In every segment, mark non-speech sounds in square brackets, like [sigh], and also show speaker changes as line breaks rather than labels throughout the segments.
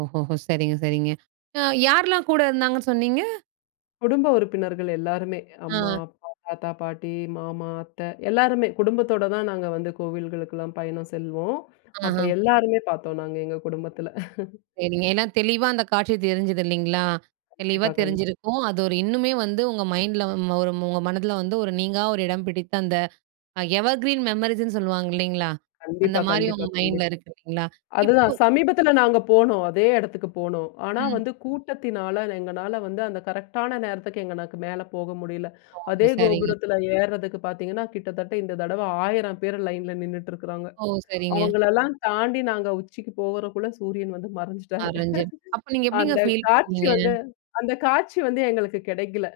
ஓஹோஹோ! சரிங்க, சரிங்க. அ யாரெலாம் கூட இருந்தாங்கன்னு சொன்னீங்க?
குடும்ப உறுப்பினர்கள் எல்லாருமே. அம்மா,
அ.
அப்பா, தாத்தா, பாட்டி, மாமா, அத்த எல்லாருமே குடும்பத்தோடு தான் நாங்க வந்து கோவில்களுக்கெல்லாம் பயணம் செல்வோம். அப்போ
ஆஹா.
எல்லோருமே பாத்தோம் நாங்க எங்க குடும்பத்தில. [chuckles]
சேரிங்க. ஏன்னா தெளிவா அந்த காட்சி தெரிஞ்சுது. இல்லைங்களா? தெளிவா
கண்டிப்பா, கண்டி
தெரிஞ்சிருக்கும் அது ஒரு இன்னுமே வந்து உங்க மைண்டில ஒரு உங்க மனதில வந்து ஒரு நீங்கா ஒரு இடம் பிடித்த அந்த எவர்கிரீன் மெமரீஸ்ன்னு சொல்லுவாங்க இல்லைங்களா? அந்த
கண்டிப்பா,
மாதிரி
கண்டிப்பா,
உங்க மைண்டில
கண்டிப்பா.
இருக்கு இல்லைங்களா?
அதுதான்
இப்போ
சமீபத்தில நாங்க போனோம் அதே இடத்துக்கு போனோம். ஆனா
ம்.
வந்து கூட்டத்தினால எங்களால வந்து அந்த கரெக்ட்டான நேரத்துக்கு எங்களால மேலே போக முடியல.
ஓ!
அதே
சரிங்க.
கோபுரத்தில ஏறுறதுக்கு பாத்தீங்கன்னா, கிட்டத்தட்ட இந்த தடவை 1,000 பேர் லைன்ல நின்னுட்டு இருக்கறாங்க.
ஓ! சரிங்க.
அவுங்களெல்லாம் தாண்டி நாங்க உச்சிக்கு போறக்குள்ள சூரியன் வந்து மறைஞ்சிட்டாரு.
[unintelligible] அப்போ
[chuckles]
நீங்க எப்டிங்க
அந்த
ஃபீல்
காட்சி
பண்ணீங்க?
வந்து, அந்த காட்சி வந்து எங்களுக்கு கிடைக்கல.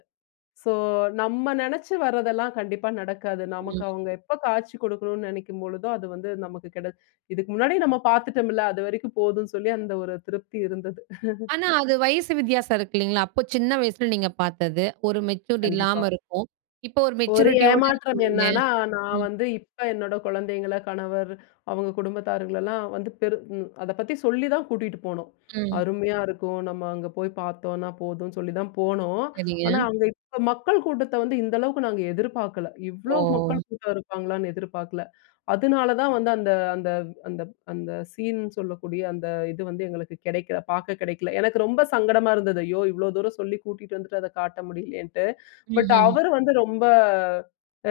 சோ நம்ம நெனைச்சு வர்றதெல்லாம் கண்டிப்பா நடக்காது. நமக்கு
ம்.
அவுங்க எப்ப காட்சி கொடுக்கணும்ன்னு நினைக்கும் பொழுதோ, அது வந்து நமக்கு கிடை இதுக்கு முன்னாடியே நம்ம பாத்துட்டோம்ல்ல அது வரைக்கும் போதும்ன்னு சொல்லி அந்த ஒரு திருப்தி இருந்தது. [chuckles]
ஆனா. அது வயசு வித்தியாசம் இருக்கு இல்லைங்களா? அப்போ சின்ன வயசுல நீங்க பாத்தது. ஒரு மெச்சூரிட்டி
கண்டிப்பா.
இல்லாம இருக்கும். இப்போ ஒரு
ஒரு
மெச்சூரிட்டியோடு
ஏமாற்றம்
இருக்கீங்க.
என்னான்னா. நான்
ம்.
வந்து இப்போ என்னோட குழந்தைங்கள கணவர் அவுங்க குடும்பத்தாரர்களெல்லாம் வந்து பெரு ம். அத பத்தி சொல்லி தான் கூட்டிட்டு போனோம்.
ம்.
அருமையா இருக்கும் நம்ம அங்கே போய் பாத்தோம்னா போதும் சொல்லிதான் போனோம்.
சரிங்க.
ஆனா, அங்கே இப்போ மக்கள் கூட்டத்த வந்து இந்த அளவுக்கு நாங்க எதிர்பார்க்கல
ஓ!
இவ்ளோ மக்கள் கூட்டம் இருப்பாங்களான்னு எதிர்பார்க்கல. அதுனால தான் வந்து அந்த அந்த அந்த அந்த சீன் சொல்லக்கூடிய அந்த இது வந்து எங்களுக்கு கிடைக்கல, பாக்க கிடைக்கல. எனக்கு ரொம்ப சங்கடமா இருந்தது. ஐயோ! இவ்வளோ தூரம் சொல்லி கூட்டிட்டு வந்துட்டு, அத காட்ட முடியலையேன்னுட்டு. பட்
ம்ஹ்ம்.
அவரு வந்து ரொம்ப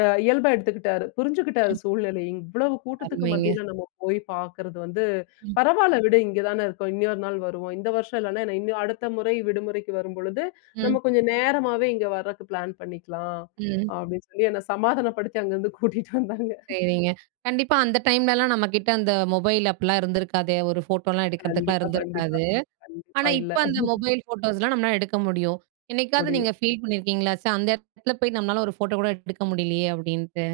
அ இயல்பா எடுத்துக்கிட்டாரு. புரிஞ்சுக்கிட்டாரு
ம்.
சூழ்நிலைய. "இவ்வளவு கூட்டத்துக்கு
அருமைங்க.
மத்தியில நம்ம போய் பாக்கிறது வந்து
ம்.
பரவாயில்ல விடு. இங்கே தானே இருக்கோம். இன்னொரு நாள் வருவோம். இந்த வருஷம் இல்லைனா என்ன இன்னும் அடுத்த முறை விடுமுறைக்கு வரும்பொழுது,
ம்.
நம்ம கொஞ்சம் நேரமாவே இங்கே வரக்கு பிளான் பண்ணிக்கலாம்."
ம்.
அப்டின்னு சொல்லி என்ன சமாதானப்படுத்தி அங்கேருந்து கூட்டிட்டு வந்தாங்க.
சேரிங்க. கண்டிப்பா அந்த டைம்லலாம் நம்மகிட்ட அந்த மொபைல் அப்லாம் இருந்திருக்காதே, ஒரு ஃபோட்டோலாம் எடுக்கிறதுக்குலாம்
கண்டிப்பா, கண்டிப்பா.
இருந்திருக்காது.
கண்டிப்பா.
ஆனா
இல்ல.
இப்போ அந்த மொபைல் ஃபோட்டோஸ்லாம் நம்மனால எடுக்க முடியும். என்னைக்காவது நீங்க
முடியும்.
ஃபீல் பண்ணியிருக்கீங்களா? ச்ச! அந்த இடத்துல போய் நம்மளால ஒரு ஃபோட்டோ கூட எடுக்க முடியலையே. அப்டின்ட்டு.